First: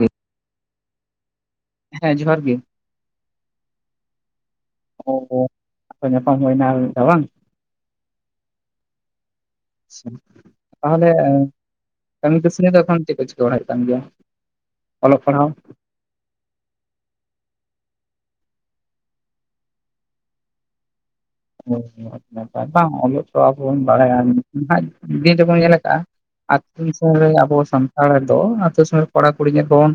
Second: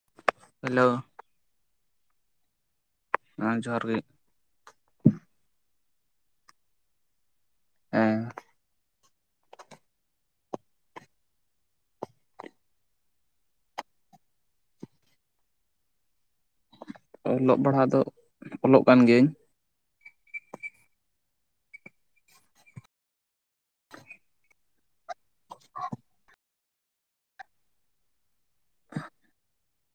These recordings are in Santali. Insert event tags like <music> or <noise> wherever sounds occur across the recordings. ᱦᱮᱸ ᱦᱮᱞᱳ ᱦᱮᱸ ᱡᱚᱦᱟᱨ ᱜᱮ ᱦᱮᱸ ᱡᱚᱦᱟᱨ ᱜᱮ ᱚ ᱧᱟᱯᱟᱢ ᱦᱩᱭᱱᱟ ᱵᱟᱝ ᱦᱮᱸ ᱟᱪᱷᱟ ᱛᱟᱦᱚᱞᱮ ᱠᱟᱹᱢᱤ ᱠᱟᱹᱥᱱᱤ ᱫᱚ ᱮᱠᱷᱚᱱ ᱪᱮᱫ ᱠᱚ ᱪᱤᱠᱟᱹ ᱵᱟᱲᱦᱟᱭᱮᱫ ᱠᱟᱱ ᱜᱮᱭᱟ ᱚᱞᱚᱜ ᱯᱟᱲᱦᱟᱣ <inaudible> ᱚᱞᱚᱜ ᱯᱟᱲᱦᱟᱜ ᱫᱚ ᱚᱞᱚᱜ ᱠᱟᱱ ᱜᱤᱭᱟᱹᱧ ᱚ ᱟᱪᱷᱟ ᱵᱟᱝ ᱚᱞᱚᱜ ᱯᱟᱲᱦᱟᱣᱟ ᱵᱚᱱ ᱵᱟᱲᱟᱭᱟ ᱢᱮᱱᱠᱷᱟᱱ ᱦᱟᱜ ᱫᱤᱱ ᱛᱮᱵᱚᱱ ᱧᱮᱞ ᱟᱠᱟᱟᱜᱼᱟ ᱟᱛᱳ ᱫᱤᱥᱚᱢ ᱨᱮ ᱟᱵᱚ ᱥᱟᱱᱛᱟᱲᱫᱚ ᱟᱹᱛᱩ ᱥᱩᱨ ᱠᱚᱲᱟᱼ ᱠᱩᱲᱤ ᱧᱮᱞ ᱠᱚᱢ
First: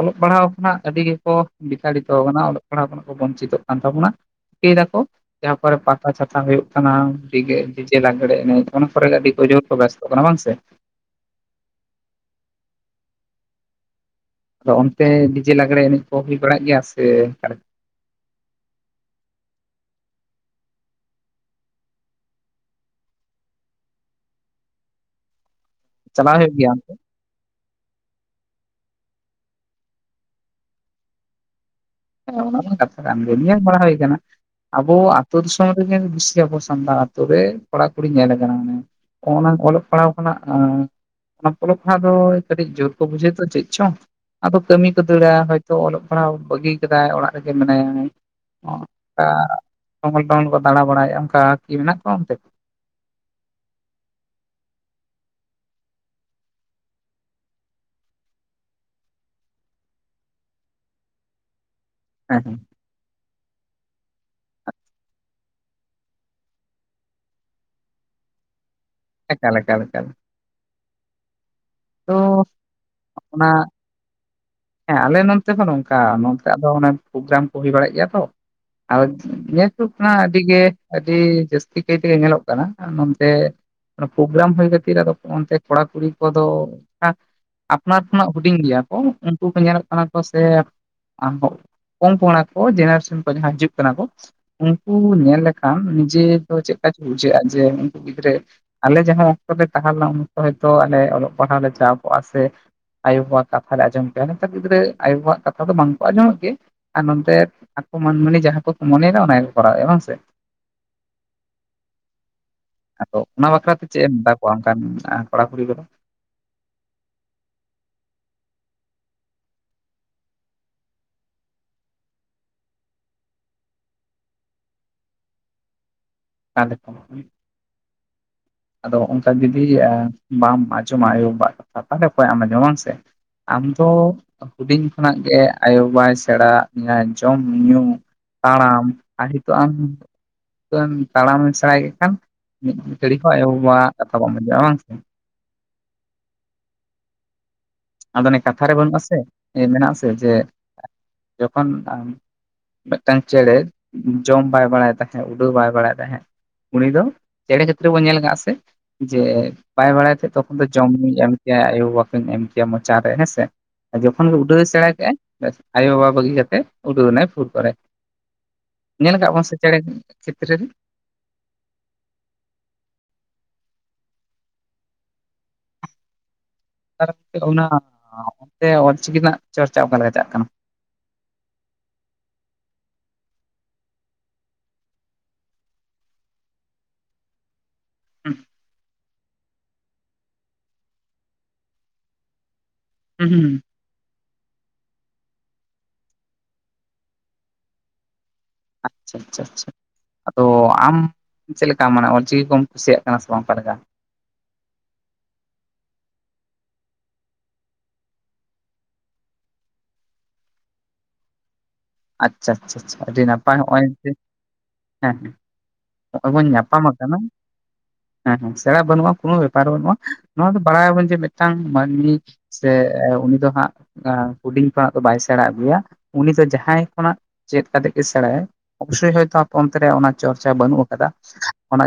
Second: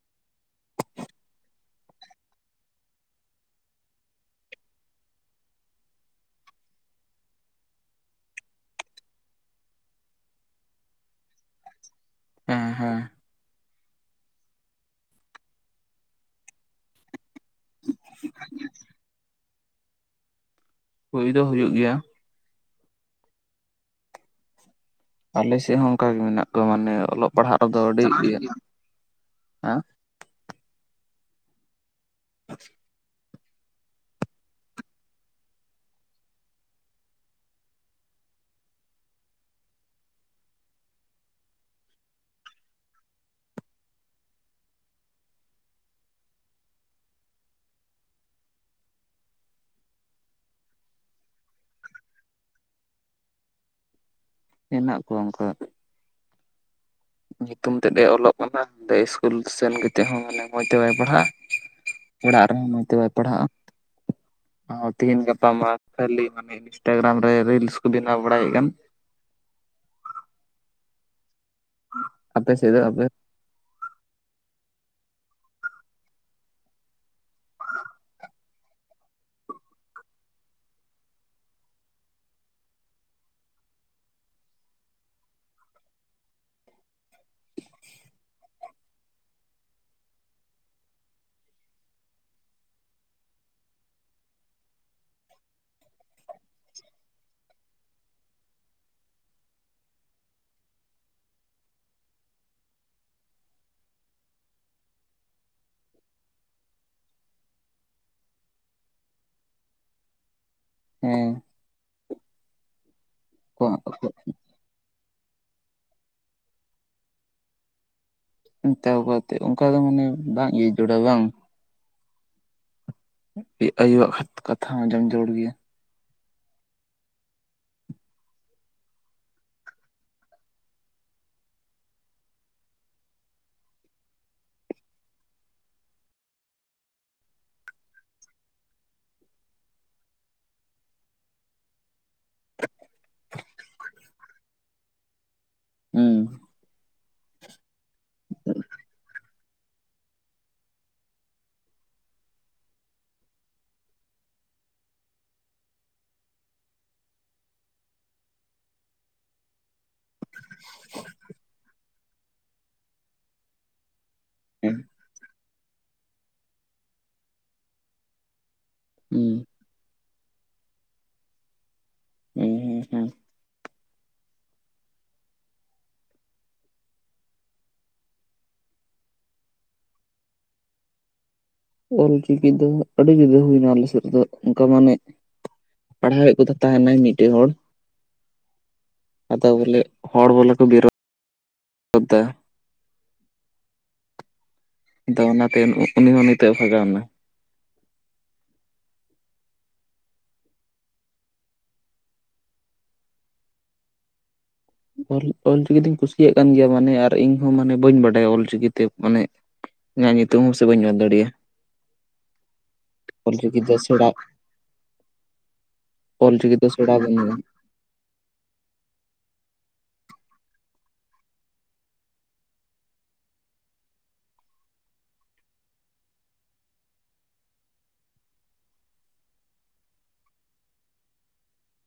ᱚᱞᱚᱜ ᱯᱟᱲᱦᱟᱣ ᱟᱠᱟᱱᱟ ᱟᱹᱰᱤ ᱜᱮᱠᱚ ᱵᱮᱠᱟᱨᱤᱛᱚ ᱠᱟᱱᱟ ᱚᱞᱚᱜ ᱯᱟᱲᱦᱟᱜ ᱠᱷᱚᱱᱟᱜ ᱠᱚ ᱵᱚᱧᱪᱤᱛᱚᱜ ᱠᱟᱱ ᱛᱟᱵᱚᱱᱟ ᱪᱤᱠᱟᱹᱭ ᱫᱟᱠᱚ ᱡᱟᱦᱟᱸ ᱠᱚᱨᱮ ᱯᱟᱛᱟ ᱪᱷᱟᱛᱟ ᱦᱩᱭᱩᱜ ᱠᱟᱱᱟ ᱰᱤᱡᱮ ᱰᱤᱡᱮ ᱞᱟᱜᱽᱲᱮ ᱮᱱᱮᱡ ᱚᱱᱟ ᱠᱚᱨᱮᱜ ᱜᱮ ᱟᱹᱰᱤ ᱡᱳᱨ ᱠᱚ ᱵᱮᱥᱛᱚᱜ ᱠᱟᱱᱟ ᱵᱟᱝ ᱥᱮ ᱦᱮᱸ ᱦᱮᱸ ᱟᱫᱚ ᱚᱱᱛᱮ ᱰᱤᱡᱮ ᱞᱟᱜᱽᱲᱮ ᱮᱱᱮᱡ ᱠᱚ ᱦᱩᱭ ᱵᱟᱲᱟᱜ ᱜᱮᱭᱟ ᱥᱮ <inaudible> ᱦᱩᱭ ᱫᱚ ᱦᱩᱭᱩᱜ ᱜᱮᱭᱟ ᱟᱞᱮ ᱥᱮᱫ ᱦᱚᱸ ᱚᱱᱠᱟᱟᱜᱮ ᱪᱟᱞᱟᱣ ᱢᱮᱱᱟᱜ ᱦᱩᱭᱩᱜ ᱠᱚᱣᱟ ᱜᱮᱭᱟ ᱚᱱᱛᱮ? ᱢᱟᱱᱮ ᱚᱞᱚᱜ ᱯᱟᱲᱦᱟᱜ ᱨᱮᱫᱚ ᱟᱹᱰᱤ <unintelligible> ᱦᱮᱸ ᱦᱮᱸ ᱚᱱᱟ ᱦᱚ ᱠᱟᱛᱷᱟ ᱠᱟᱱ ᱜᱮᱭᱟ ᱧᱮᱞᱵᱟᱲᱟ ᱦᱩᱭ ᱠᱟᱱᱟ ᱟᱵᱚ ᱟ ᱟᱛᱳ ᱫᱤᱥᱚᱢ ᱨᱮᱜᱮ ᱵᱮᱥᱤ ᱟᱵᱚ ᱥᱟᱱᱛᱟᱲ ᱟᱛᱳ ᱨᱮ ᱠᱚᱲᱟᱠᱩᱲᱤ ᱧᱮᱞ ᱠᱟᱱᱟ ᱚᱱᱟ ᱚᱞᱚᱜ ᱯᱟᱲᱦᱟᱣ ᱠᱷᱚᱱᱟᱜ ᱮ ᱚᱱᱟ ᱯᱞᱚ ᱠᱷᱚᱱᱟᱜ ᱫᱚ ᱠᱟᱹᱴᱤᱡ ᱡᱳᱨ ᱠᱚ ᱵᱩᱡᱷᱟᱹᱣ ᱛᱚ ᱪᱮᱫ ᱪᱚᱝ ᱟᱫᱚ ᱠᱟᱹᱢᱤ ᱠᱚ ᱫᱟᱹᱲᱟ ᱦᱚᱭᱛᱳ ᱚᱞᱚᱜ ᱯᱟᱲᱦᱟᱣ ᱵᱟᱹᱜᱤ ᱠᱟᱫᱟᱭ ᱚᱲᱟᱜ ᱨᱮᱜᱮ ᱢᱮᱱᱟᱭᱟ ᱚᱱᱠᱟ ᱴᱚᱜᱚᱞ ᱴᱚᱜᱚᱞ ᱠᱚ ᱫᱟᱬᱟ ᱵᱟᱲᱟᱭᱮᱫᱼᱟ ᱚᱱᱠᱟ ᱠᱤ ᱢᱮᱱᱟᱜ ᱠᱚᱣᱟ ᱚᱱᱛᱮ <inaudible> ᱦᱮᱱᱟᱜ ᱠᱚᱣᱟ ᱚᱱᱠᱟ ᱧᱩᱛᱩᱢ ᱛᱮᱫ ᱮ ᱚᱞᱚᱜ ᱠᱟᱱᱟ ᱚ ᱥᱠᱩᱞ ᱥᱮᱱ ᱠᱟᱛᱮᱫ ᱦᱚᱸ ᱢᱟᱱᱮ ᱢᱚᱡᱽ ᱛᱮ ᱵᱟᱭ ᱯᱟᱲᱦᱟᱜᱼᱟ ᱦᱮᱸ ᱚᱲᱟᱜ ᱦᱮᱸ ᱨᱮᱦᱚᱸ ᱢᱚᱸᱡᱽ ᱛᱮ ᱵᱟᱭ ᱯᱟᱲᱦᱟᱜᱼᱟ <inaudible> ᱛᱤᱦᱤᱧ ᱜᱟᱯᱟ ᱢᱟ ᱠᱷᱟᱹᱞᱤ ᱢᱟᱱᱮ ᱤᱱᱥᱴᱟᱜᱨᱟᱢ ᱨᱮ ᱨᱤᱞᱥ ᱠᱚ ᱵᱮᱱᱟᱣ ᱵᱟᱲᱟᱭᱮᱫ ᱠᱟᱱ ᱮᱠᱟᱞ ᱮᱠᱟᱞ ᱮᱠᱟᱞ ᱛᱚ ᱟᱯᱮ ᱥᱮᱫᱚᱜ ᱟᱯᱮ ᱚᱱᱟ ᱦᱮᱸ ᱟᱞᱮ ᱱᱚᱱᱛᱮ ᱦᱚᱸ ᱱᱚᱝᱠᱟ ᱱᱚᱝᱠᱟ ᱫᱚ ᱚᱱᱮ ᱯᱨᱳᱜᱨᱟᱢ ᱠᱚ ᱦᱩᱭ ᱵᱟᱲᱟᱜ ᱜᱮᱭᱟ ᱛᱚ ᱟᱨ ᱧᱮᱞ ᱠᱟᱱᱟ ᱟᱹᱰᱤᱜᱮ ᱟᱹᱰᱤ ᱡᱟᱹᱥᱛᱤ ᱠᱟᱭ ᱛᱮᱜᱮ ᱧᱮᱞᱚᱜ ᱠᱟᱱᱟ ᱱᱚᱱᱛᱮ ᱯᱨᱳᱜᱨᱟᱢ ᱦᱩᱭ ᱠᱷᱟᱹᱛᱤᱨ ᱟᱫᱚ ᱚᱱᱛᱮ ᱠᱚᱲᱟ ᱠᱩᱲᱤ ᱠᱚᱫᱚ ᱟᱯᱱᱟᱨ ᱠᱷᱚᱱᱟᱜ ᱦᱩᱰᱤᱧ ᱜᱮᱭᱟ ᱠᱚ ᱩᱱᱠᱩ ᱠᱚ ᱧᱮᱞᱮᱫ ᱠᱟᱱᱟ ᱠᱚ ᱥᱮ ᱟᱱ ᱠᱚᱢ ᱠᱚᱸᱲᱟ ᱠᱚ ᱡᱮᱱᱟᱨᱮᱥᱮᱱ ᱠᱚ ᱡᱟᱦᱟᱸ ᱦᱤᱡᱩᱜ ᱠᱟᱱᱟ ᱠᱚ ᱩᱱᱠᱩ ᱧᱮᱞ ᱞᱮᱠᱷᱟᱱ ᱱᱤᱡᱮ ᱫᱚ ᱪᱮᱫᱟᱠ ᱵᱩᱡᱷᱟᱹᱜᱼᱟ ᱡᱮ ᱩᱱᱠᱩ ᱜᱤᱫᱽᱨᱟᱹ ᱟᱞᱮ ᱡᱟᱦᱟᱸ ᱚᱠᱛᱚ ᱞᱮ ᱛᱟᱦᱮᱸ ᱞᱮᱱᱟ ᱩᱱᱠᱛᱚ ᱦᱚᱭᱛᱚ ᱟᱞᱮ ᱚᱞᱚᱜ ᱯᱟᱲᱦᱟᱣ ᱞᱮ ᱪᱟᱞᱟᱜ ᱟᱵᱚᱣᱟᱜ ᱥᱮ ᱟᱭᱳ-ᱵᱟᱵᱟᱜ ᱠᱟᱛᱷᱟ ᱞᱮ ᱟᱡᱚᱢ ᱡᱟᱦᱟᱸ ᱱᱮᱛᱟᱨ ᱜᱤᱫᱽᱨᱟᱹ ᱟᱭᱳ-ᱵᱟᱵᱟᱜ ᱠᱟᱛᱷᱟ ᱫᱚ ᱵᱟᱝᱠᱚ ᱟᱸᱡᱚᱢ ᱜᱮ ᱟᱨ ᱱᱚᱱᱛᱮ ᱟᱠᱚ ᱢᱟᱹᱱᱢᱟᱹᱱᱤ ᱡᱟᱦᱟᱸ ᱠᱚᱠᱚ ᱢᱚᱱᱮ ᱚᱱᱟ ᱠᱚᱨᱟᱣᱮᱟ ᱵᱟᱝ ᱥᱮ? ᱦᱮᱸ᱾ ᱟᱫᱚ ᱚᱱᱟ ᱵᱟᱠᱷᱨᱟᱛᱮ ᱪᱮᱫ ᱮᱢ ᱢᱮᱛᱟ ᱠᱚᱣᱟ ᱚᱱᱠᱟᱱ ᱢᱮᱱᱟᱜᱼᱟ? ᱠᱚᱟᱲ ᱠᱩᱲᱤ ᱠᱚᱫᱚ ᱢᱮᱛᱟ ᱠᱚᱛᱮᱫ ᱚᱱᱠᱟ ᱫᱚ ᱢᱟᱱᱮ ᱵᱟᱝ ᱡᱚᱲᱽᱟᱣ ᱵᱟᱝ᱾ ᱟᱭᱳᱣᱟᱜ ᱠᱟᱛᱷᱟ ᱦᱚᱸ ᱟᱸᱡᱚᱢ ᱡᱟᱹᱨᱩᱲ ᱜᱮᱭᱟ᱾ <unintelligible> ᱟᱫᱚ ᱚᱱᱠᱟ ᱡᱩᱫᱤ ᱵᱟᱢ ᱟᱸᱡᱚᱢᱟ ᱟᱣᱳ-ᱵᱟᱵᱟᱼᱜ ᱠᱟᱛᱷᱟ ᱛᱟᱦᱚᱞᱮ ᱚᱠᱣᱟ ᱮᱢ ᱟᱸᱡᱚᱢᱟ ᱵᱟᱝ ᱥᱮ? ᱟᱢᱫᱚ ᱦᱩᱰᱤᱧ ᱠᱷᱚᱱᱟᱜ ᱜᱮ ᱟᱭᱳᱼ ᱵᱟᱵᱟᱭ ᱥᱮᱬᱟᱼᱜ ᱢᱮᱭᱟᱭ ᱪᱚᱝ ᱧᱩᱧᱩ? ᱛᱟᱲᱟᱢ ᱟᱨ ᱱᱤᱛᱚᱜ ᱟᱢ ᱛᱟᱲᱟᱢᱮᱢ ᱥᱮᱬᱟ ᱠᱮᱫ ᱠᱷᱟᱱ <unintelligible> <unintelligible> ᱟᱫᱚ ᱚᱱᱮ ᱠᱟᱛᱷᱟ ᱨᱮ ᱵᱟᱹᱱᱩᱜ ᱟᱥᱮ ᱢᱮᱱᱟᱜ ᱟᱥᱮ ᱡᱮ ᱡᱚᱠᱷᱚᱱ ᱢᱤᱫᱴᱟ. ᱝ ᱪᱮᱸᱬᱮ ᱡᱚᱢ ᱵᱟᱭ ᱵᱟᱲᱟᱭ ᱛᱟᱦᱮᱸᱫ ᱩᱰᱟᱹᱣ ᱵᱟᱭ ᱵᱟᱲᱟᱭ ᱛᱟᱦᱮᱸᱫ᱾ ᱩᱱᱤ ᱫᱚ ᱪᱮᱸᱬᱮ ᱡᱟ. ᱛ ᱛᱮᱵᱚᱱ ᱧᱮᱞ ᱟᱠᱟᱜᱼᱟ ᱥᱮ ᱡᱮ ᱵᱟᱭ ᱵᱟᱲᱟᱭ ᱛᱮ ᱛᱚᱠᱷᱚᱱ ᱫᱚ ᱡᱚᱢ ᱧᱩ ᱭᱮᱟᱢ ᱟᱭᱳ- ᱵᱟᱵᱟ ᱠᱤᱱ ᱮᱢ ᱠᱮᱭᱟ ᱢᱚᱪᱟ ᱨᱮ ᱦᱮᱸ ᱥᱮ ᱟᱨ ᱡᱚᱠᱷᱚᱱ ᱜᱮ ᱩᱰᱟᱹᱣ ᱮ ᱦᱮᱸ ᱥᱮᱬᱟ ᱠᱮᱟᱜ-ᱟ ᱵᱮᱥ ᱟᱭᱳ ᱵᱟᱵᱟ ᱵᱟᱹᱜᱤ ᱠᱟᱛᱮ ᱩᱰᱟᱹᱣ ᱮᱱᱟᱭ ᱯᱷᱩᱨ ᱠᱚ ᱨᱮ᱾ ᱧᱮᱞ ᱦᱩᱸ ᱟᱠᱟᱫ ᱠᱚᱣᱟᱜ ᱥᱮ ᱪᱮᱸᱬᱮ ᱠᱚ ᱪᱤᱛᱨᱟ. ᱨᱮ? <unintelligible> <unintelligible> ᱚᱞ ᱪᱤᱠᱤ ᱫᱚ ᱟᱹᱰᱤ ᱡᱩᱫᱟᱹ ᱦᱩᱭ ᱮᱱᱟ ᱟᱞᱮ ᱥᱮᱫ ᱫᱚ᱾ ᱚᱱᱠᱟ ᱢᱟᱱᱮ ᱯᱟᱲᱦᱟᱣᱮᱫ ᱠᱚ ᱛᱟᱦᱮᱸ ᱱᱟᱭ ᱢᱤᱫᱴᱟ. ᱝ ᱦᱚᱲ᱾ <unintelligible> ᱟᱫᱚ ᱵᱚᱞᱮ ᱦᱚᱲ ᱵᱚᱞᱮ ᱠᱚ ᱵᱤᱨᱚᱫ ᱮᱫᱟ᱾ <unintelligible> ᱟᱫᱚ ᱚᱱᱟᱛᱮ ᱩᱱᱤ ᱦᱚᱸ ᱱᱤᱛᱮ ᱵᱷᱟᱜᱟᱣ ᱮᱱᱟ᱾ ᱟᱪᱪᱷᱟ ᱟᱪᱪᱷᱟ ᱟᱪᱪᱷᱟᱻ ᱟᱫᱚ ᱟᱢ ᱪᱮᱫ ᱞᱮᱠᱟ ᱢᱟᱱᱮ ᱚᱞ ᱪᱤᱠᱤ ᱠᱚᱢ ᱠᱩᱥᱤᱭᱟᱜ ᱠᱟᱱᱟ ᱥᱮ ᱵᱟᱝ ᱚᱠᱟ ᱞᱮᱠᱟ? ᱚᱞ ᱚᱞ ᱪᱤᱠᱤ ᱫᱩᱧ ᱠᱩᱥᱤᱭᱟᱜ ᱠᱟᱱ ᱜᱮᱭᱟ ᱢᱟᱱᱮ ᱟᱨ ᱤᱧ ᱦᱚᱸ ᱢᱟᱱᱮ ᱵᱟᱹᱧ ᱵᱟᱰᱟᱭᱟ ᱚᱞ ᱪᱤᱠᱤ ᱛᱮ ᱢᱟᱱᱮ ᱤᱧᱟᱹᱜ ᱧᱩᱛᱩᱢ ᱦᱚᱸ ᱥᱮ ᱵᱟᱹᱧ ᱚᱞ ᱫᱟᱲᱮᱭᱟᱜᱼᱟ᱾ ᱟᱪᱪᱷᱟ ᱟᱪᱪᱷᱟ ᱟᱪᱷᱟ ᱟᱹᱰᱤ ᱱᱟᱯᱟᱭ ᱚᱞᱪᱤᱠᱤ ᱫᱚ ᱱᱚᱜᱚᱭ ᱥᱮᱬᱟ ᱵᱤᱱ ᱦᱮᱸ ᱱᱚᱜᱼᱚᱭ ᱵᱚᱱ ᱚᱞᱪᱤᱠᱤ ᱫᱚ ᱧᱟᱯᱟᱢ ᱥᱮᱬᱟ ᱟᱠᱟᱱᱟ᱾ ᱵᱟᱹᱱᱩᱜᱼᱟ ᱦᱮᱸ ᱦᱮᱸ ᱥᱮᱬᱟ ᱵᱟᱹᱱᱩᱜᱼᱟ ᱠᱚᱱᱚ ᱵᱮᱯᱟᱨ ᱵᱟᱹᱱᱩᱜᱼᱟ᱾ ᱱᱚᱣᱟ ᱫᱚ ᱵᱟᱲᱟᱭ ᱟᱵᱚᱱ ᱡᱮ ᱢᱤᱫᱴᱟᱝ ᱢᱟᱹᱱᱢᱤ ᱥᱮ ᱩᱱᱤ ᱫᱚ ᱦᱟᱸᱜ ᱦᱩᱰᱤᱧ ᱠᱷᱚᱱᱟᱜ ᱫᱚ ᱵᱟᱭ ᱥᱮᱬᱟ ᱟᱹᱜᱩᱭᱟ᱾ ᱩᱱᱤ ᱫᱚ ᱡᱟᱦᱟᱸᱭ ᱠᱷᱚᱱᱟᱜ ᱪᱮᱫ ᱠᱟᱛᱮ ᱜᱮ ᱥᱮᱬᱟᱭᱟᱭ᱾ ᱚᱵᱚᱥᱚᱭ ᱦᱚᱭ ᱛᱚ ᱟᱯᱮ ᱚᱱᱛᱮ ᱨᱮ ᱚᱱᱟ ᱪᱚᱨᱪᱟ ᱵᱟᱹᱱᱩᱜ ᱟᱠᱟᱫᱟ᱾ ᱚᱱᱟ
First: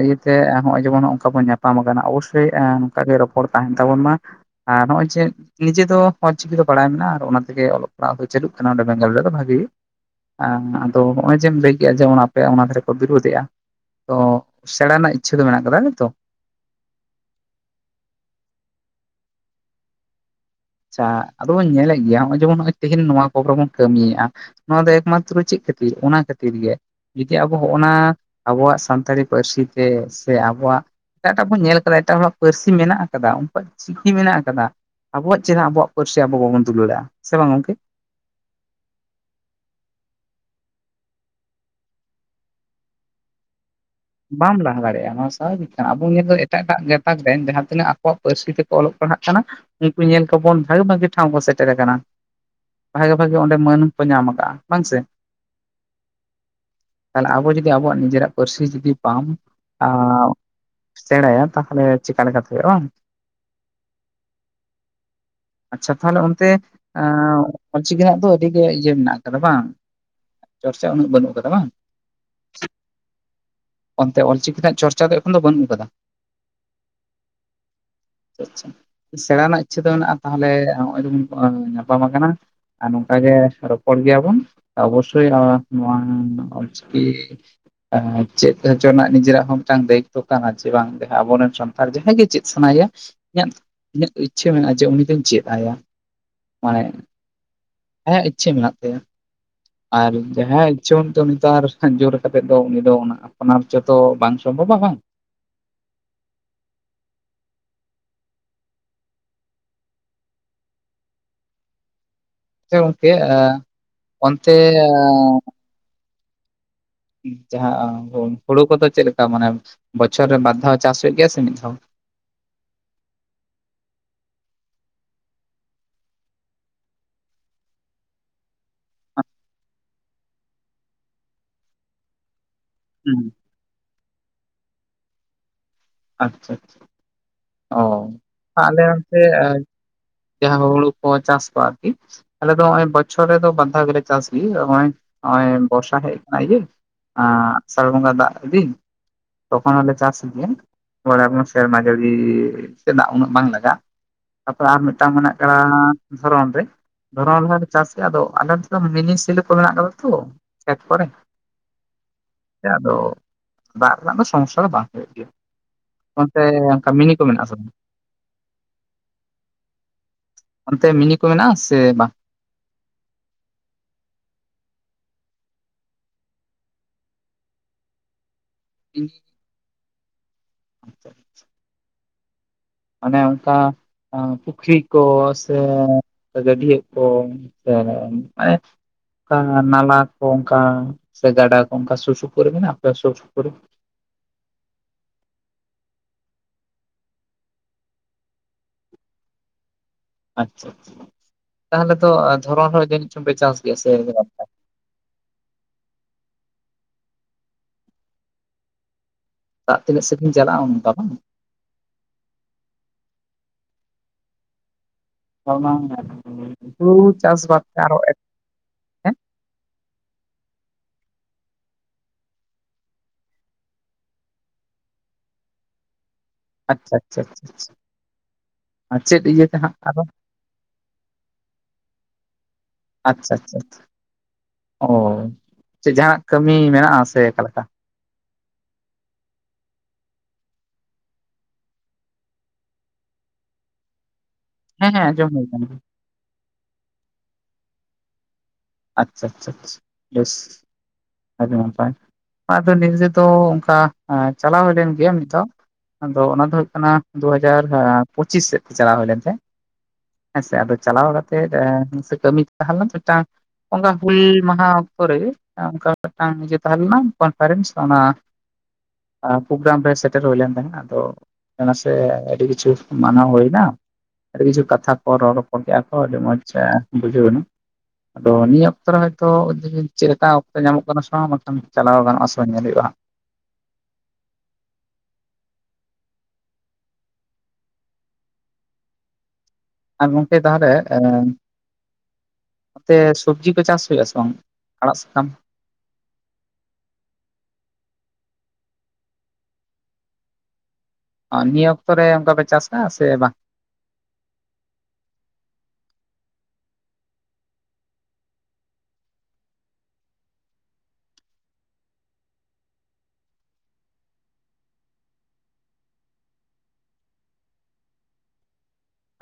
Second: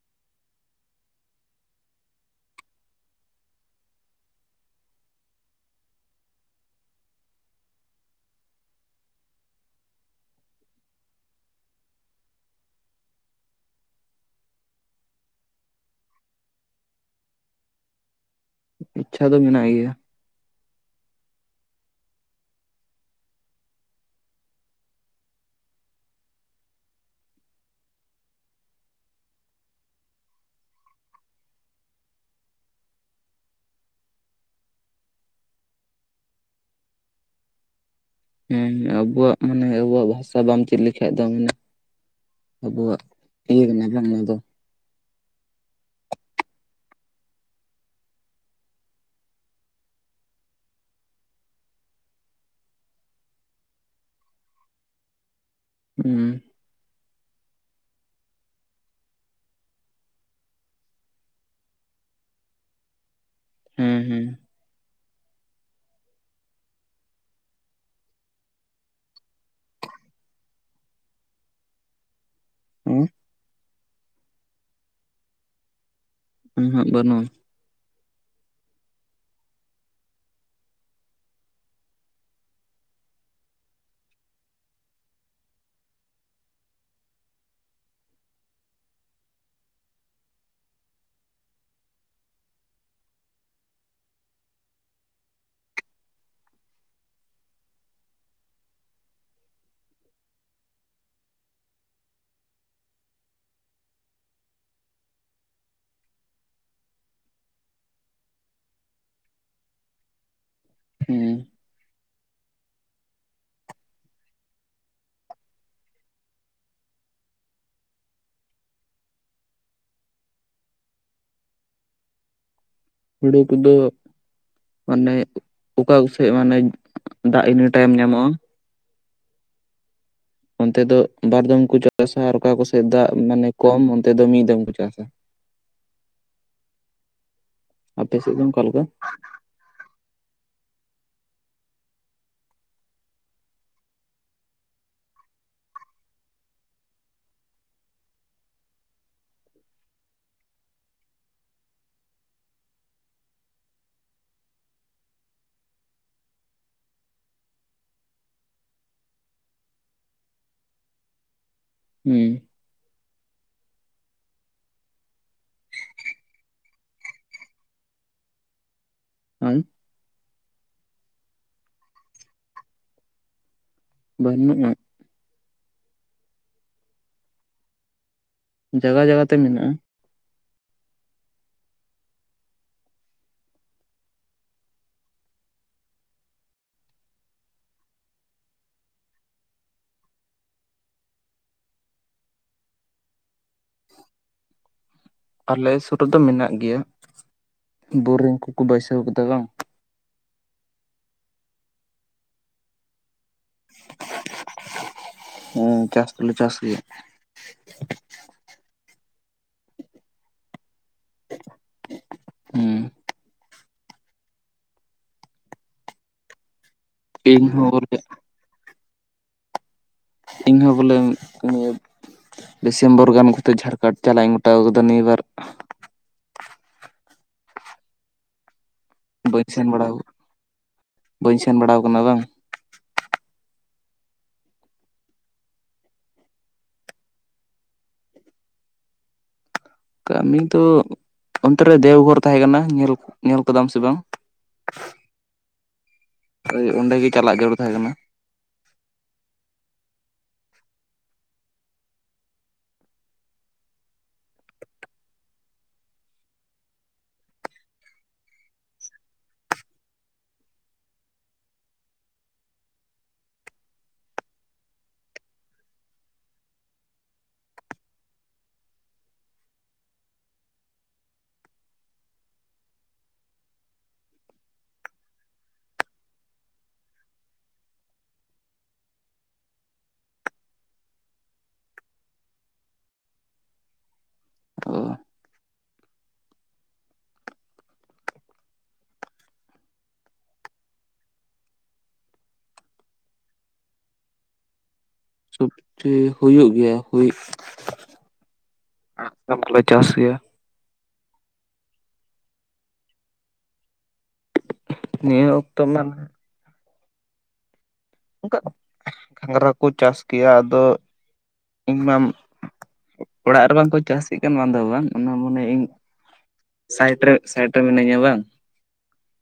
<unintelligible> <unintelligible> ᱟᱫᱚ ᱦᱚᱜᱼᱚᱭ ᱡᱮᱢ ᱞᱟᱹᱭ ᱠᱮᱜᱼᱟ ᱡᱮᱢᱚᱱ ᱯᱮ ᱚᱱᱟ ᱫᱷᱟᱨᱮ ᱠᱚ ᱵᱤᱨᱩᱫ ᱚᱪᱚᱮᱟ ᱛᱚ ᱥᱮᱬᱟ ᱨᱮᱱᱟᱜ ᱤᱪᱪᱷᱟᱹ ᱫᱚ ᱢᱮᱱᱟᱜ ᱟᱠᱟᱫᱟ ᱱᱤᱛᱚᱜ? <inaudible> ᱤᱪᱪᱷᱟ ᱫᱚ ᱢᱮᱱᱟᱜ ᱜᱮᱭᱟ᱾ ᱟᱪᱪᱷᱟ ᱾ᱟᱫᱚ ᱵᱚᱱ ᱧᱮᱞᱮᱜ ᱜᱮᱭᱟ ᱱᱚᱜᱼᱚᱭ ᱡᱮᱢᱚᱱ ᱛᱮᱦᱮᱱ ᱱᱚᱣᱟ ᱠᱚ ᱨᱮ ᱵᱚᱱ ᱠᱟᱹᱢᱤᱭᱮᱜᱼᱟ ᱱᱚᱣᱟ ᱫᱚ ᱮᱠᱢᱟᱛᱨᱚ ᱪᱮᱫ ᱠᱷᱟᱹᱛᱤᱨ ᱚᱱᱟ ᱠᱷᱟᱹᱛᱤᱨ ᱜᱮ ᱡᱩᱫᱤ ᱟᱵᱚ ᱚᱱᱟ ᱟᱵᱚᱣᱟᱜ ᱥᱟᱱᱛᱟᱲᱤ ᱯᱟᱹᱨᱥᱤ ᱛᱮ ᱥᱮ ᱟᱵᱚᱣᱟᱜ ᱮᱴᱟᱜ-ᱮᱴᱟᱜ ᱵᱚᱱ ᱧᱮᱞ ᱟᱠᱟᱫᱟ ᱮᱴᱟᱜ ᱦᱚᱲᱟᱜ ᱯᱟᱹᱨᱥᱤ ᱢᱮᱱᱟᱜ ᱟᱠᱟᱫᱟ᱾ ᱩᱱᱠᱩᱣᱟᱜ ᱪᱤᱠᱤ ᱢᱮᱱᱟᱜ ᱟᱠᱟᱫᱟ᱾ ᱟᱵᱚᱣᱟᱜ ᱪᱮᱫᱟᱜ ᱟᱵᱚᱣᱟᱜ ᱯᱟᱹᱨᱥᱤ ᱟᱵᱚ ᱵᱟᱵᱚᱱ ᱫᱩᱞᱟᱹᱲᱟᱜᱼᱟ ᱥᱮ ᱵᱟᱝ ᱜᱚᱝᱠᱮ? ᱟᱵᱚᱣᱟᱜ ᱢᱟᱱᱮ ᱟᱵᱚᱣᱟᱜ ᱵᱷᱟᱥᱟ ᱵᱟᱢ ᱪᱮᱫ ᱞᱮᱠᱷᱟᱜ ᱫᱚ <unintelligible> ᱟᱵᱚᱣᱟᱜ <unintelligible> ᱵᱟᱢ ᱞᱟᱦᱟ ᱫᱟᱲᱮᱭᱟᱜᱼᱟ ᱱᱚᱣᱟ ᱥᱟᱵᱷᱟᱵᱤᱠ ᱠᱟᱱᱟ ᱟᱵᱚ ᱱᱤᱛ ᱫᱚ ᱮᱴᱟᱜ ᱮᱴᱟᱜ <unintelligible> ᱜᱟᱛᱟᱠ ᱨᱮᱱ ᱡᱟᱦᱟᱸ ᱛᱤᱱᱟᱹᱜ ᱟᱠᱚᱣᱟᱜ ᱯᱟᱹᱨᱥᱤ ᱛᱮᱠᱚ ᱚᱞᱚᱜ ᱯᱟᱲᱦᱟᱜ ᱠᱟᱱᱟ ᱩᱱᱠᱩ ᱧᱮᱞ ᱠᱚ ᱵᱚᱱ ᱵᱷᱟᱜᱮ ᱵᱷᱟᱜᱮ ᱴᱷᱟᱶ ᱠᱚ ᱥᱮᱴᱮᱨ ᱟᱠᱟᱱᱟ ᱵᱷᱟᱜᱮ ᱵᱷᱟᱜᱮ ᱚᱸᱰᱮ ᱢᱟᱹᱱ ᱠᱚ ᱧᱟᱢ ᱠᱟᱜᱼᱟ ᱵᱟᱝ ᱥᱮ <unintelligible> ᱛᱟᱦᱚᱸ ᱞᱮ ᱟᱵᱚ ᱡᱩᱫᱤ ᱟᱵᱚᱣᱟᱜ ᱱᱤᱡᱮᱨᱟᱜ ᱯᱟᱹᱨᱥᱤ ᱡᱩᱫᱤ ᱵᱟᱢ ᱥᱮᱬᱟᱭᱟ ᱛᱟᱦᱚᱸ ᱞᱮ ᱪᱮᱠᱟ ᱞᱮᱠᱟᱛᱮ ᱦᱳᱭᱳᱜᱼᱟ ᱵᱟᱝ ᱦᱩᱸ ᱦᱩᱸ <inaudible> ᱟᱪᱪᱷᱟ ᱛᱟᱦᱚᱸ ᱞᱮ ᱚᱱᱛᱮ ᱚᱞ ᱪᱤᱠᱤ ᱱᱟᱜ ᱫᱚ ᱟᱹᱰᱤᱜᱮ ᱤᱭᱟᱹ ᱢᱮᱱᱟᱜ ᱟᱠᱟᱫᱟ ᱵᱟᱝ ᱪᱚᱨᱪᱟ ᱩᱱᱟᱹᱜ ᱵᱟᱹᱱᱩᱜ ᱟᱠᱟᱫᱟ ᱵᱟᱝ <unintelligible> ᱚᱱᱛᱮ ᱚᱞ ᱪᱤᱠᱤ ᱱᱟᱜ ᱪᱚᱨᱪᱟ ᱫᱚ ᱮᱠᱷᱚᱱ ᱫᱚ ᱵᱟᱹᱱᱩᱜ ᱟᱠᱟᱫᱟ ᱩᱸ ᱦᱩᱸᱜ ᱵᱟᱹᱱᱩᱜᱼᱟ ᱟᱪᱪᱷᱟ ᱟᱪᱪᱷᱟ ᱥᱮᱬᱟ ᱨᱮᱱᱟᱜ ᱤᱪᱪᱷᱟᱹ ᱫᱚ ᱢᱮᱱᱟᱜᱼᱟ ᱛᱟᱦᱚᱞᱮ ᱱᱚᱜᱼᱚᱭᱵᱚᱱ ᱧᱟᱯᱟᱢ ᱟᱠᱟᱱᱟ ᱟᱨ ᱱᱚᱝᱠᱟᱟᱜᱮ ᱨᱚᱯᱚᱲ ᱜᱮᱭᱟᱵᱚᱱ ᱚᱵᱚᱥᱥᱳᱭ ᱱᱚᱣᱟ ᱚᱞᱪᱤᱠᱤ <unintelligible> ᱦ ᱪᱮᱫ ᱦᱚᱪᱚ ᱨᱮᱱᱟᱜ ᱱᱤᱡᱮᱨᱟᱜ ᱦᱚᱸ ᱢᱤᱫᱴᱟᱝ ᱫᱟᱭᱤᱛᱛᱚ ᱠᱟᱱᱟ ᱡᱮ ᱵᱟᱝ ᱟᱵᱚᱨᱮᱱ ᱥᱟᱱᱛᱟᱲ ᱡᱟᱦᱟᱸᱭ ᱜᱮ ᱪᱮᱫ ᱥᱟᱱᱟᱭᱮᱭᱟ ᱤᱧᱟᱹᱜ ᱤᱧᱟᱹᱜ ᱤᱪᱪᱷᱟᱹ ᱢᱮᱱᱟᱜᱼᱟ ᱡᱮ ᱩᱱᱤ ᱫᱚᱧ ᱪᱮᱫ ᱟᱭᱟ ᱢᱟᱱᱮ ᱟᱭᱟᱜ ᱤᱪᱪᱷᱟᱹ ᱢᱮᱱᱟᱜ ᱛᱟᱭᱟ ᱟᱨ ᱡᱟᱦᱟᱸᱭ ᱟᱜ ᱤᱪᱷᱟ ᱵᱟᱱᱩᱜ-ᱟ ᱛᱟᱭᱟ ᱟᱨ ᱡᱳᱨ ᱠᱟᱛᱮ ᱫᱚ ᱩᱱᱤ ᱫᱚ ᱚᱱᱟ ᱚᱱᱟᱨ ᱪᱚᱛᱚ ᱵᱟᱝ ᱥᱚᱢᱵᱷᱚᱵ ᱵᱟᱝ ᱦᱮᱸ ᱜᱚᱢᱠᱮ ᱚᱱᱛᱮ ᱡᱟᱦᱟᱸ ᱦᱩᱲᱩ ᱠᱚᱫᱚ ᱪᱮᱫᱞᱠᱟ ᱢᱟᱱᱮ ᱵᱚᱪᱷᱚᱨ ᱨᱮ ᱵᱟᱨ ᱫᱷᱟᱣ ᱪᱟᱥ ᱦᱩᱭᱩᱜ ᱜᱮᱭᱟ ᱥᱮ ᱢᱤᱫ ᱫᱷᱟᱣ <inaudible> ᱦᱩᱲᱩ ᱠᱚᱫᱚ ᱢᱟᱱᱮ ᱚᱠᱟ ᱥᱮᱫ ᱢᱟᱱᱮ ᱫᱟᱜ ᱤᱱᱟᱹ ᱴᱟᱭᱤᱢ ᱧᱟᱢᱚᱜᱼᱟ ᱚᱱᱛᱮ ᱫᱚ ᱵᱟᱨᱫᱢ ᱠᱚ ᱪᱟᱥᱟ ᱟᱨ ᱚᱠᱟ ᱠᱚᱥᱮᱫ ᱫᱟᱜ ᱦᱩᱸ ᱢᱟᱱᱮ ᱠᱚᱢ ᱛᱮ ᱫᱚ ᱢᱤᱫ ᱫᱚᱢ ᱠᱚ ᱪᱟᱥᱟ ᱟᱪᱪᱷᱟ ᱟᱪᱪᱷᱟ ᱚ ᱟᱯᱮ ᱥᱮᱫ ᱫᱚ ᱚᱠᱟ ᱞᱮᱠᱟ ᱟᱞᱮ ᱚᱱᱛᱮ ᱡᱟᱦᱟᱸ ᱦᱚᱲᱩ ᱪᱟᱥ ᱠᱚᱣᱟ ᱟᱨᱠᱤ ᱟᱞᱮᱚ ᱱᱚᱜ ᱵᱚᱪᱷᱚᱨ ᱨᱮᱫᱚ ᱵᱟᱫᱷᱟᱣ ᱜᱮᱞᱮ ᱪᱟᱥ ᱜᱮ ᱱᱚᱦᱚᱭ ᱵᱚᱨᱥᱟ ᱦᱮᱡ ᱟᱠᱟᱱᱟ ᱤᱭᱟᱹ ᱟᱥᱟᱲ ᱵᱚᱸᱜᱟ ᱫᱟᱜ ᱤᱫᱤᱱ ᱛᱚᱠᱷᱚᱱ ᱦᱚᱞᱮ ᱪᱟᱥ ᱜᱮᱭᱟ ᱥᱮᱨᱢᱟ ᱡᱟᱹᱲᱤ ᱪᱟᱜ ᱩᱱᱟᱹᱜ ᱵᱟᱝ ᱞᱟᱜᱟᱜᱼᱟ ᱛᱟᱯᱚᱨᱮ ᱟᱨ ᱢᱤᱫᱴᱟᱝ ᱢᱮᱱᱟᱜ ᱠᱟᱫᱟ ᱫᱷᱚᱨᱚᱱ ᱨᱮ ᱫᱷᱚᱨᱚᱱ ᱨᱮᱦᱚᱸ ᱞᱮ ᱪᱟᱥᱼᱟ ᱟᱫᱚ ᱟᱞᱮᱚ ᱢᱤᱱᱤ ᱥᱤᱞᱤᱯ ᱠᱚ ᱢᱮᱱᱟᱜ ᱠᱟᱫᱟ ᱛᱚ ᱠᱷᱮᱛ ᱠᱚᱨᱮ ᱦᱩᱸ ᱦᱮᱸ ᱟᱫᱚ ᱫᱟᱜ ᱨᱮᱱᱟᱜ ᱫᱚ ᱥᱚᱢᱚᱥᱥᱟ ᱫᱚ ᱵᱟᱝ ᱦᱩᱭᱩᱜ ᱜᱮᱭᱟ ᱚᱱᱛᱮ ᱚᱱᱠᱟ ᱢᱤᱱᱤ ᱠᱚ ᱢᱮᱱᱟᱜ ᱟᱥᱮ ᱵᱟᱝ ᱦᱮᱸ ᱚᱱᱛᱮ ᱢᱤᱱᱤ ᱠᱚ ᱢᱮᱱᱟᱜᱼᱟ ᱥᱮ ᱵᱟᱝ ᱵᱟᱹᱱᱩᱜᱼᱟ ᱡᱟᱭᱜᱟ ᱡᱟᱭᱜᱟᱛᱮ ᱢᱮᱱᱟᱜᱼᱟ ᱟᱪᱪᱷᱟ ᱪᱷᱟ ᱚᱱᱮ ᱚᱱᱠᱟ ᱯᱩᱠᱷᱨᱤ ᱠᱚ ᱥᱮ ᱜᱟᱹᱰᱤᱭᱟᱜ ᱠᱚ ᱢᱟᱱᱮ ᱠᱟ ᱱᱟᱞᱟ ᱠᱚ ᱚᱱᱠᱟ ᱥᱮ ᱜᱟᱰᱟ ᱠᱚ ᱚᱱᱠᱟ ᱥᱩᱨ ᱥᱩᱯᱩᱨ ᱢᱮᱱᱟᱜᱼᱟ ᱟᱯᱮ ᱥᱩᱨ ᱥᱩᱯᱩᱨ ᱨᱮ <inaudible> ᱟᱞᱮ ᱥᱩᱨ ᱨᱮᱫᱚ ᱢᱮᱱᱟᱜ ᱜᱮᱭᱟ ᱵᱳᱨᱤᱜ ᱠᱚᱠᱚ ᱵᱟᱹᱭᱥᱟᱹᱣ ᱠᱟᱫᱟ ᱵᱟᱝ ᱟᱪᱪᱷᱟ ᱟᱪᱪᱷᱟ ᱛᱟᱦᱚᱞᱮ ᱛᱚ ᱫᱷᱚᱨᱚᱱ ᱦᱚᱸ ᱡᱟᱹᱱᱤᱡ ᱪᱚᱝ ᱯᱮ ᱪᱟᱥ ᱜᱮᱭᱟ ᱥᱮ ᱦᱩᱸ ᱪᱟᱥ ᱛᱚᱞᱮ ᱪᱟᱥ ᱜᱮᱭᱟ ᱫᱟᱜ ᱛᱤᱱᱟᱹᱜ ᱥᱟᱜᱤᱧ ᱪᱟᱞᱟᱜᱼᱟ ᱚᱱᱠᱟ ᱵᱟᱝ ᱦᱩᱸ <unintelligible> ᱦᱩᱲᱩ ᱤᱧ ᱪᱟᱥᱵᱟᱫ ᱦᱚᱸ ᱛᱮ ᱟᱨᱚ ᱵᱚᱞᱮ ᱮᱴᱠᱮ ᱤᱧᱦᱚᱸ ᱵᱚᱞᱮ ᱤᱭᱟᱹ ᱰᱤᱥᱮᱢᱵᱚᱨ ᱜᱟᱱ ᱠᱟᱛᱮᱫ ᱡᱷᱟᱲᱠᱷᱚᱸᱰ ᱪᱟᱞᱟᱜ ᱤᱧ ᱜᱚᱴᱟᱣ ᱠᱟᱫᱟ ᱱᱤᱭᱟᱹ ᱵᱟᱨ ᱟᱪᱪᱷᱟ ᱟᱪᱪᱷᱟ ᱟᱪᱷᱟᱷᱟ ᱟᱨ ᱪᱮᱫ ᱵᱟᱹᱧ ᱤᱭᱟᱹᱛᱮ ᱥᱮᱱ ᱦᱟᱸᱜ ᱵᱟᱲᱟ ᱟᱫᱚ ᱵᱟᱹᱧ ᱥᱮᱱ ᱵᱟᱲᱟᱣ ᱠᱟᱱᱟ ᱵᱟᱝ ᱟᱪᱪᱷᱟ ᱟᱪᱪᱷᱟ ᱚ ᱪᱮᱫ ᱡᱟᱦᱟᱱᱟᱜ ᱠᱟᱹᱢᱤ ᱢᱮᱱᱟᱜᱼᱟ ᱥᱮ ᱟᱠᱟ ᱞᱮᱠᱟ ᱠᱟᱹᱢᱤ ᱫᱚ ᱚᱱᱛᱮ ᱨᱮ ᱫᱮᱣᱜᱷᱚᱨ ᱛᱟᱦᱮᱸ ᱠᱟᱱᱟ ᱧᱮᱞ ᱧᱮᱞ ᱠᱟᱫᱟᱢ ᱥᱮ ᱵᱟᱝ ᱦᱮᱸ ᱦᱮᱸ ᱟᱸᱡᱚᱢ ᱦᱩᱭ ᱟᱠᱟᱱᱟ ᱦᱳᱭ ᱚᱸᱰᱮᱜᱮ ᱪᱟᱞᱟᱜ ᱡᱟᱹᱨᱩᱲ ᱛᱟᱦᱮᱸ ᱠᱟᱱᱟ ᱟᱪᱪᱷᱟ ᱟᱪᱪᱷᱟᱷᱟ ᱵᱮᱥ ᱟᱹᱰᱤ ᱱᱟᱯᱟᱭ ᱟᱫᱚ ᱱᱮᱚ ᱚᱱᱠᱟ ᱪᱟᱞᱟᱣ ᱦᱩᱭ ᱞᱮᱱ ᱜᱮᱭᱟ ᱢᱤᱫ ᱫᱷᱟᱣ ᱟᱫᱚ ᱚᱱᱟ ᱫᱚ ᱦᱩᱭᱩᱜ ᱠᱟᱱᱟ ᱫᱩ ᱦᱟᱡᱟᱨ ᱯᱚᱸᱪᱤᱥ ᱥᱮᱫ ᱛᱮ ᱪᱟᱞᱟᱣ ᱦᱩᱭ ᱞᱮᱱ ᱛᱟᱦᱮᱸ ᱦᱮᱸᱥᱮ ᱟᱫᱚ ᱪᱟᱞᱟᱣ ᱠᱟᱛᱮᱫ ᱠᱟᱹᱢᱤ ᱛᱟᱦᱮᱞᱮᱱᱟ ᱢᱤᱫᱴᱟᱝ ᱚᱱᱠᱟ ᱦᱩᱞ ᱢᱟᱦᱟ ᱚᱠᱛᱚᱨ ᱨᱮ ᱚᱱᱠᱟ ᱢᱤᱫᱴᱟᱱ ᱤᱭᱟᱹ ᱛᱟᱦᱮᱸ ᱞᱮᱱᱟ ᱠᱚᱱᱯᱷᱟᱨᱮᱱᱥ ᱚᱱᱟ ᱯᱨᱳᱜᱨᱟᱢ ᱨᱮ ᱥᱮᱴᱮᱨ ᱦᱩᱭ ᱞᱮᱱ ᱛᱟᱦᱮᱸᱱᱟ ᱟᱫᱚ ᱚᱱᱟ ᱥᱮ ᱟᱹᱰᱤ ᱠᱤᱪᱷᱩ ᱢᱟᱱᱟᱣ ᱦᱩᱭᱱᱟ ᱟᱹᱰᱤ ᱠᱤᱪᱷᱩ ᱠᱟᱛᱷᱟ ᱠᱚ ᱨᱚᱲ ᱨᱚᱯᱚᱲ ᱜᱮᱭᱟ ᱠᱚ ᱟᱹᱰᱤ ᱢᱚᱸᱡᱽ ᱵᱩᱡᱷᱟᱹᱣ ᱮᱱᱟ ᱟᱫᱚ ᱱᱤᱭᱟᱹ ᱚᱠᱛᱚ ᱨᱮ ᱦᱚᱭᱛᱳ ᱪᱮᱫ ᱞᱮᱠᱟ ᱚᱠᱚᱛ ᱧᱟᱢᱚᱜ ᱠᱟᱱᱟ ᱥᱮ ᱵᱟᱝ ᱵᱟᱝᱠᱷᱟᱱ ᱪᱟᱞᱟᱜ ᱦᱳᱭᱳᱜᱟ <inaudible> ᱟᱫᱚ ᱟᱨ ᱜᱚᱢᱠᱮ ᱛᱟᱦᱚᱞᱮ ᱱᱚᱛᱮ ᱥᱚᱵᱡᱤ ᱠᱚ ᱪᱟᱥ ᱦᱩᱭᱩᱜ ᱟ ᱥᱮ ᱵᱟᱝ ᱟᱲᱟᱜ ᱥᱟᱠᱟᱢ ᱥᱚᱵᱡᱤ ᱦᱩᱭᱩᱜ ᱜᱮᱭᱟ ᱦᱩᱭ ᱥᱟᱢ ᱠᱚᱞᱮ ᱪᱟᱥ ᱜᱮᱭᱟ ᱱᱤᱭᱟᱹ ᱚᱠᱛᱚ ᱨᱮ ᱚᱱᱠᱟ ᱯᱮ ᱪᱟᱥᱟ ᱥᱮ ᱵᱟᱝ ᱱᱤᱭᱟᱹ ᱚᱠᱛᱚ ᱢᱟᱱᱮ ᱚᱱᱠᱟ ᱜᱷᱟᱸᱜᱨᱟ ᱠᱚ ᱪᱟᱥ ᱜᱮᱭᱟ ᱟᱫᱚ ᱤᱧ ᱢᱟ ᱚᱲᱟᱜ ᱨᱮ ᱵᱟᱝᱠᱚ ᱪᱥᱤᱜ ᱠᱟᱱ ᱵᱟᱝ ᱫᱚ ᱵᱟᱝ ᱚᱱᱟ ᱢᱚᱱᱮ ᱤᱧ ᱥᱟᱤᱴ ᱨᱮ ᱥᱟᱭᱤᱴ ᱨᱮ ᱢᱤᱱᱟᱹᱧᱟ ᱵᱟᱝ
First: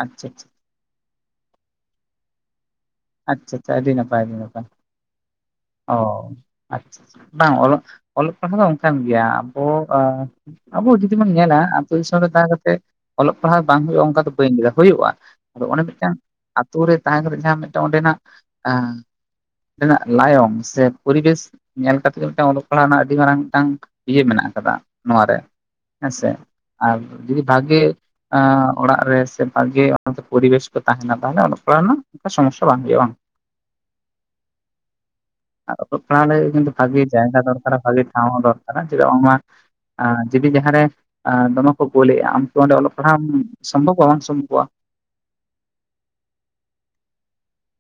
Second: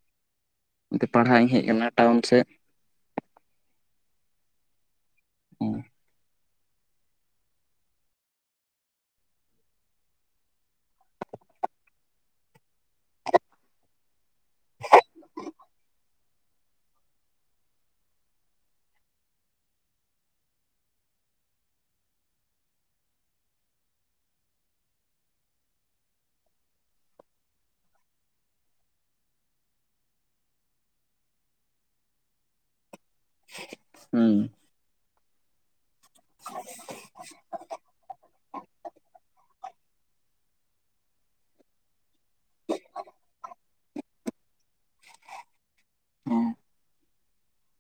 ᱟᱪᱪᱷᱟ ᱟᱪᱪᱷᱟ ᱮᱛᱮ ᱯᱟᱲᱦᱟᱜ ᱤᱧ ᱦᱮᱡ ᱟᱠᱟᱱᱟ ᱴᱟᱣᱩᱱ ᱥᱮᱫ ᱟᱪᱪᱷᱟ ᱟᱪᱪᱷᱟ ᱟᱹᱰᱤ ᱱᱟᱯᱟᱭ ᱟᱹᱰᱤ ᱱᱟᱯᱟᱭ ᱚ ᱟᱪᱪᱷᱟ ᱵᱟᱝ ᱚᱞᱚᱜ ᱚᱞᱚᱜ ᱯᱟᱲᱦᱟᱣ ᱫᱚ ᱚᱱᱠᱟᱱ ᱜᱮᱭᱟ ᱟᱵᱚ ᱟᱵᱚ ᱡᱩᱫᱤ ᱵᱚᱱ ᱧᱮᱞᱟ ᱟᱹᱛᱩᱳ ᱫᱤᱥᱚᱢ ᱨᱮ ᱫᱛᱮᱫ ᱚᱞᱚᱜ ᱯᱟᱲᱦᱟᱜ ᱵᱟᱝ ᱦᱩᱭᱩᱜᱼᱟ ᱚᱱᱠᱟ ᱫᱚ ᱵᱟᱹᱧ ᱧᱟ ᱦᱩᱭᱩᱜᱼᱟ ᱟᱫᱚ ᱚᱱᱰᱮ ᱢᱤᱫᱴᱟᱝ ᱟᱛᱳ ᱨᱮ ᱛᱟᱦᱮᱸ ᱠᱟᱛᱮ ᱡᱟᱦᱟᱸ ᱢᱤᱫᱴᱟᱝ ᱚᱸᱰᱮᱱᱟᱜ ᱚᱸᱰᱮᱱᱟᱜ ᱞᱟᱭᱚᱝ ᱥᱮ ᱯᱚᱨᱤᱵᱮᱥ ᱧᱮᱞ ᱠᱟᱛᱮᱜ ᱜᱮ ᱢᱤᱫᱴᱟᱝ ᱚᱞᱚᱜ ᱯᱟᱲᱦᱟᱜ ᱨᱮᱱᱟᱜ ᱟᱹᱰᱤ ᱢᱟᱨᱟᱝ ᱢᱤᱫᱴᱟᱝ ᱤᱭᱟᱹ ᱢᱮᱱᱟᱜ ᱟᱠᱟᱫᱟ ᱱᱚᱟᱨ ᱨᱮ ᱦᱮᱸ ᱥᱮ ᱟᱨ ᱡᱩᱫᱤ ᱵᱷᱟᱜᱮ ᱚᱲᱟᱜ ᱨᱮ ᱥᱮ ᱵᱷᱟᱜᱮ ᱚᱱᱟ ᱯᱚᱨᱤᱵᱮᱥ ᱠᱚ ᱛᱟᱦᱮᱱᱟ ᱛᱟᱦᱚᱞᱮ ᱠᱚᱞᱟ ᱨᱮᱱᱟᱜ ᱚᱱᱠᱟ ᱥᱚᱢᱚᱥᱥᱟ ᱵᱟᱝ ᱦᱩᱭᱩᱜᱼᱟ ᱵᱟᱝ ᱦᱮᱸ ᱚᱞᱚᱜ ᱯᱟᱲᱦᱟᱜ ᱞᱟᱹᱜᱤᱫ ᱠᱤᱱᱛᱩ ᱵᱷᱟᱜᱤ ᱡᱟᱭᱜᱟ ᱫᱚᱨᱠᱟᱨᱟ ᱵᱷᱟᱜᱮ ᱴᱷᱟᱶ ᱦᱚᱸ ᱫᱚᱨᱠᱟᱨᱟ ᱪᱮᱫᱟᱜ ᱵᱟᱝ ᱟ ᱡᱩᱫᱤ ᱡᱟᱦᱟᱸᱨᱮ ᱫᱚᱢᱮ ᱠᱚ ᱠᱳᱩᱞᱞᱮᱫᱼᱟ ᱟᱢ ᱚᱸᱰᱮ ᱚᱞᱚᱜ ᱯᱟᱲᱦᱟᱜ ᱥᱚᱢᱵᱷᱚᱵ ᱵᱟ ᱵᱟᱝ ᱥᱚᱢᱵᱷᱚᱵᱚᱜᱼᱟ ᱦᱮᱸ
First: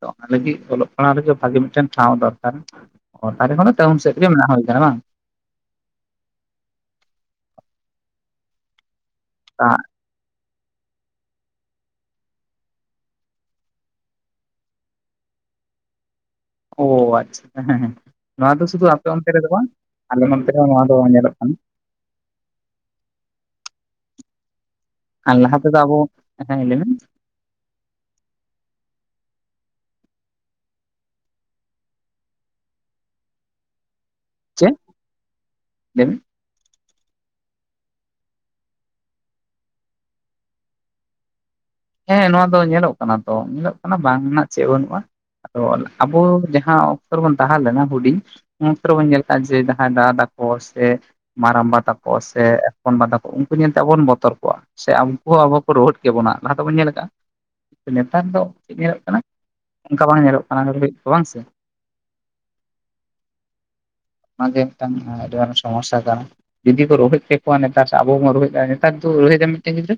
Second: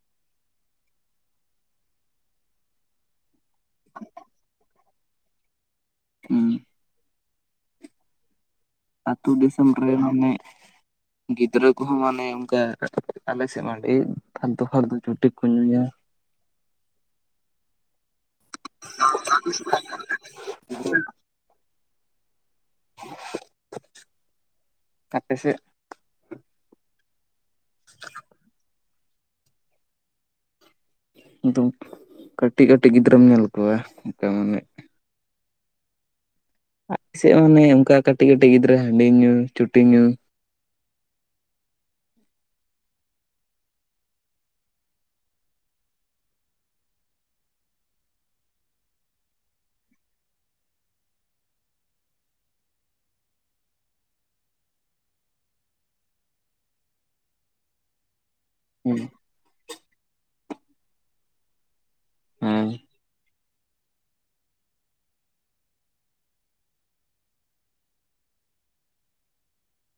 ᱚᱱᱟ ᱞᱟᱹᱜᱤᱫ ᱚᱞᱚᱜ ᱯᱟᱲᱦᱟᱣ ᱨᱮᱜᱮ ᱵᱷᱟᱜᱮ ᱢᱤᱫᱴᱮᱱ ᱴᱷᱟᱶ ᱫᱚᱨᱠᱟᱨ ᱵᱟᱦᱮᱚᱱᱚᱟᱹᱦ ᱴᱟᱣᱩᱱ ᱥᱮᱫ ᱜᱮ ᱦᱩᱭ ᱟᱠᱟᱱᱟ ᱵᱟᱝ ᱦᱮᱸ ᱟ. ᱛᱩ ᱫᱤᱥᱚᱢ ᱨᱮ ᱢᱟᱱᱮ <inaudible> ᱜᱤᱫᱽᱨᱟᱹ ᱠᱚᱦᱚᱸ ᱢᱟᱱᱮ ᱚᱱᱠᱟ ᱟᱞᱮ ᱥᱮᱫ ᱢᱟ ᱟᱹᱰᱤ ᱯᱟᱞᱛᱩ ᱯᱟᱞᱚᱩ ᱪᱚᱴᱷᱤ ᱠᱚ ᱧᱩᱭᱟ ᱚ ᱟᱪᱪᱷᱟ ᱦᱮᱸ ᱦᱮᱸ ᱱᱚᱣᱟ ᱫᱚ ᱥᱩᱫᱷᱩ ᱟᱯᱮ ᱚᱱᱛᱮ ᱨᱮᱫᱚ ᱵᱟᱝ ᱟᱞᱮ ᱱᱚᱱᱛᱮ ᱨᱮ ᱦᱚ ᱱᱚᱣᱟ ᱫᱚ ᱧᱮᱞᱚᱜ ᱠᱟᱱᱟ ᱟᱯᱮ ᱟᱨ ᱥᱮᱫ ᱞᱟᱦᱟ ᱛᱮᱫᱚ ᱟᱵᱚ ᱦᱮᱸ ᱞᱟᱹᱭ ᱵᱮᱱ <inaudible> ᱟᱫ ᱠᱟᱹᱴᱤᱡ ᱠᱟᱹᱴᱤᱡ ᱜᱤᱫᱽᱨᱟᱹᱢ ᱧᱮᱞ ᱠᱚᱣᱟ ᱢᱟᱱᱮ ᱪᱮᱫ ᱞᱮᱵᱤᱱ ᱟᱞᱮ ᱥᱮᱫ ᱦᱚᱸ ᱢᱟᱱᱮ ᱚᱱᱠᱟ ᱠᱟᱹᱴᱤᱡ ᱠᱟᱹᱴᱤᱡ ᱜᱤᱫᱽᱨᱟᱹ ᱦᱟᱺᱰᱤ ᱧᱩ ᱪᱩᱴᱤ ᱧᱩ ᱦᱮᱸ ᱱᱚᱣᱟ ᱫᱚ ᱧᱮᱞᱚᱜ ᱠᱟᱱᱟ ᱛᱚ ᱧᱮᱞᱚᱜ ᱠᱟᱱᱟ ᱵᱟᱝ ᱨᱮᱱᱟᱜ ᱪᱮᱫ ᱵᱟᱹᱱᱩᱜᱼᱟ ᱟᱫᱚ ᱟᱵᱚ ᱡᱟᱦᱟᱸ ᱚᱠᱛᱚ ᱨᱮᱵᱚᱱ ᱛᱟᱦᱮᱸ ᱞᱮᱱᱟ ᱦᱩᱰᱤᱧ ᱩᱱ ᱚᱠᱛᱚ ᱨᱮᱵᱚᱱ ᱧᱮᱞ ᱠᱟᱜᱼᱟ ᱡᱮ ᱡᱟᱦᱟᱸᱭ ᱫᱟᱠᱟ ᱥᱮ ᱢᱟᱨᱟᱢᱵᱟ ᱛᱟᱠᱚ ᱥᱮ ᱮᱯᱚᱱ ᱵᱟ ᱛᱠᱚ ᱩᱱᱠᱩ ᱧᱮᱞᱛᱮ ᱟᱵᱚ ᱵᱚᱱ ᱵᱚᱛᱚᱨ ᱠᱚᱜᱣᱟ ᱥᱮ ᱟᱵᱚ ᱟᱵᱚ ᱟᱵᱚ ᱠᱚ ᱨᱩᱚᱦᱮᱫ ᱠᱮᱫᱵᱚᱱᱟ ᱞᱟᱦᱟ ᱛᱮᱵᱚᱱ ᱧᱮᱞ ᱟᱠᱟᱼᱟ ᱱᱮᱛᱟᱨ ᱫᱚ ᱪᱮᱫ ᱦᱮᱸ ᱧᱮᱞᱚᱜ ᱠᱟᱱᱟ ᱚᱱᱠᱟ ᱵᱟᱝ ᱧᱮᱞᱚᱜ ᱠᱟᱱᱟ ᱞᱟᱹᱜᱤᱫ ᱫᱚ ᱵᱟᱝ ᱥᱮ ᱦᱮᱸ <inaudible> ᱚᱱᱟᱜᱮ ᱢᱤᱫᱴᱟᱱ ᱟᱹᱰᱤ ᱜᱟᱱ ᱥᱚᱢᱚᱥᱟ ᱠᱟᱱᱟ ᱡᱩᱫᱤ ᱠᱚ ᱨᱳᱚᱦᱮᱫ ᱠᱮᱠᱚᱣᱟ ᱱᱮᱛᱟᱨ ᱥᱮ ᱟᱵᱚ ᱵᱚᱱ ᱨᱚᱦᱮᱫ ᱱᱮᱛᱟᱨ ᱨᱳᱦᱮᱫᱟ ᱢᱤᱫᱴᱮᱱ ᱜᱤᱫᱽᱨᱟᱹ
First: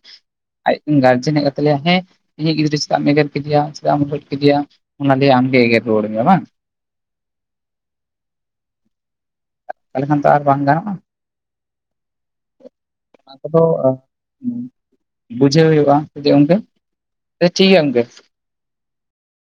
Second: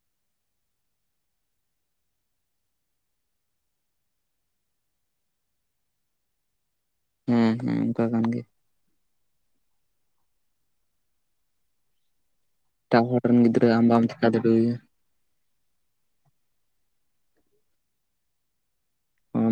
ᱟᱡ ᱨᱮᱱ ᱜᱟᱡᱮᱱ ᱛᱤᱱᱟᱹᱜ ᱠᱟᱛᱮ ᱞᱟᱭᱼᱟ ᱦᱮᱸ ᱤᱧᱤᱡ ᱜᱤᱫᱽᱨᱟᱹ ᱪᱮᱫᱟᱜ ᱮᱢ ᱮᱜᱮᱨ ᱠᱮᱫᱮᱭᱟ ᱪᱮᱫᱟᱜ ᱮᱢ ᱨᱫ ᱠᱮᱫᱮᱭᱟ ᱚᱱᱟᱞ ᱟᱢᱜᱮ ᱮᱜᱮᱨ ᱨᱩᱣᱟᱹᱲ ᱢᱮᱭᱟ ᱵᱟᱝ <inaudible> ᱦᱮᱸ ᱦᱮᱸ ᱚᱱᱠᱟ ᱠᱟᱱ ᱜᱮᱭᱟ ᱛᱟᱦᱚᱞᱮ ᱠᱷᱟᱱ ᱫᱚ ᱟᱨ ᱵᱟᱝ ᱜᱟᱱᱚᱜᱼᱟ ᱮᱴᱟᱜ ᱦᱚᱲ ᱚᱱᱟ ᱨᱮᱱ ᱠᱚᱫᱚ ᱜᱤᱫᱽᱨᱟᱹ ᱟᱢ ᱵᱟᱢ ᱪᱮᱠᱟ ᱫᱟᱲᱮᱣᱟᱭᱟ ᱵᱩᱡᱷᱟᱹᱣ ᱦᱩᱭᱩᱜᱼᱟ <unintelligible> ᱜᱚᱝᱠᱮ ᱟ ᱴᱷᱤᱠ ᱜᱮᱭᱟ ᱜᱚᱝᱠᱮ ᱟᱢ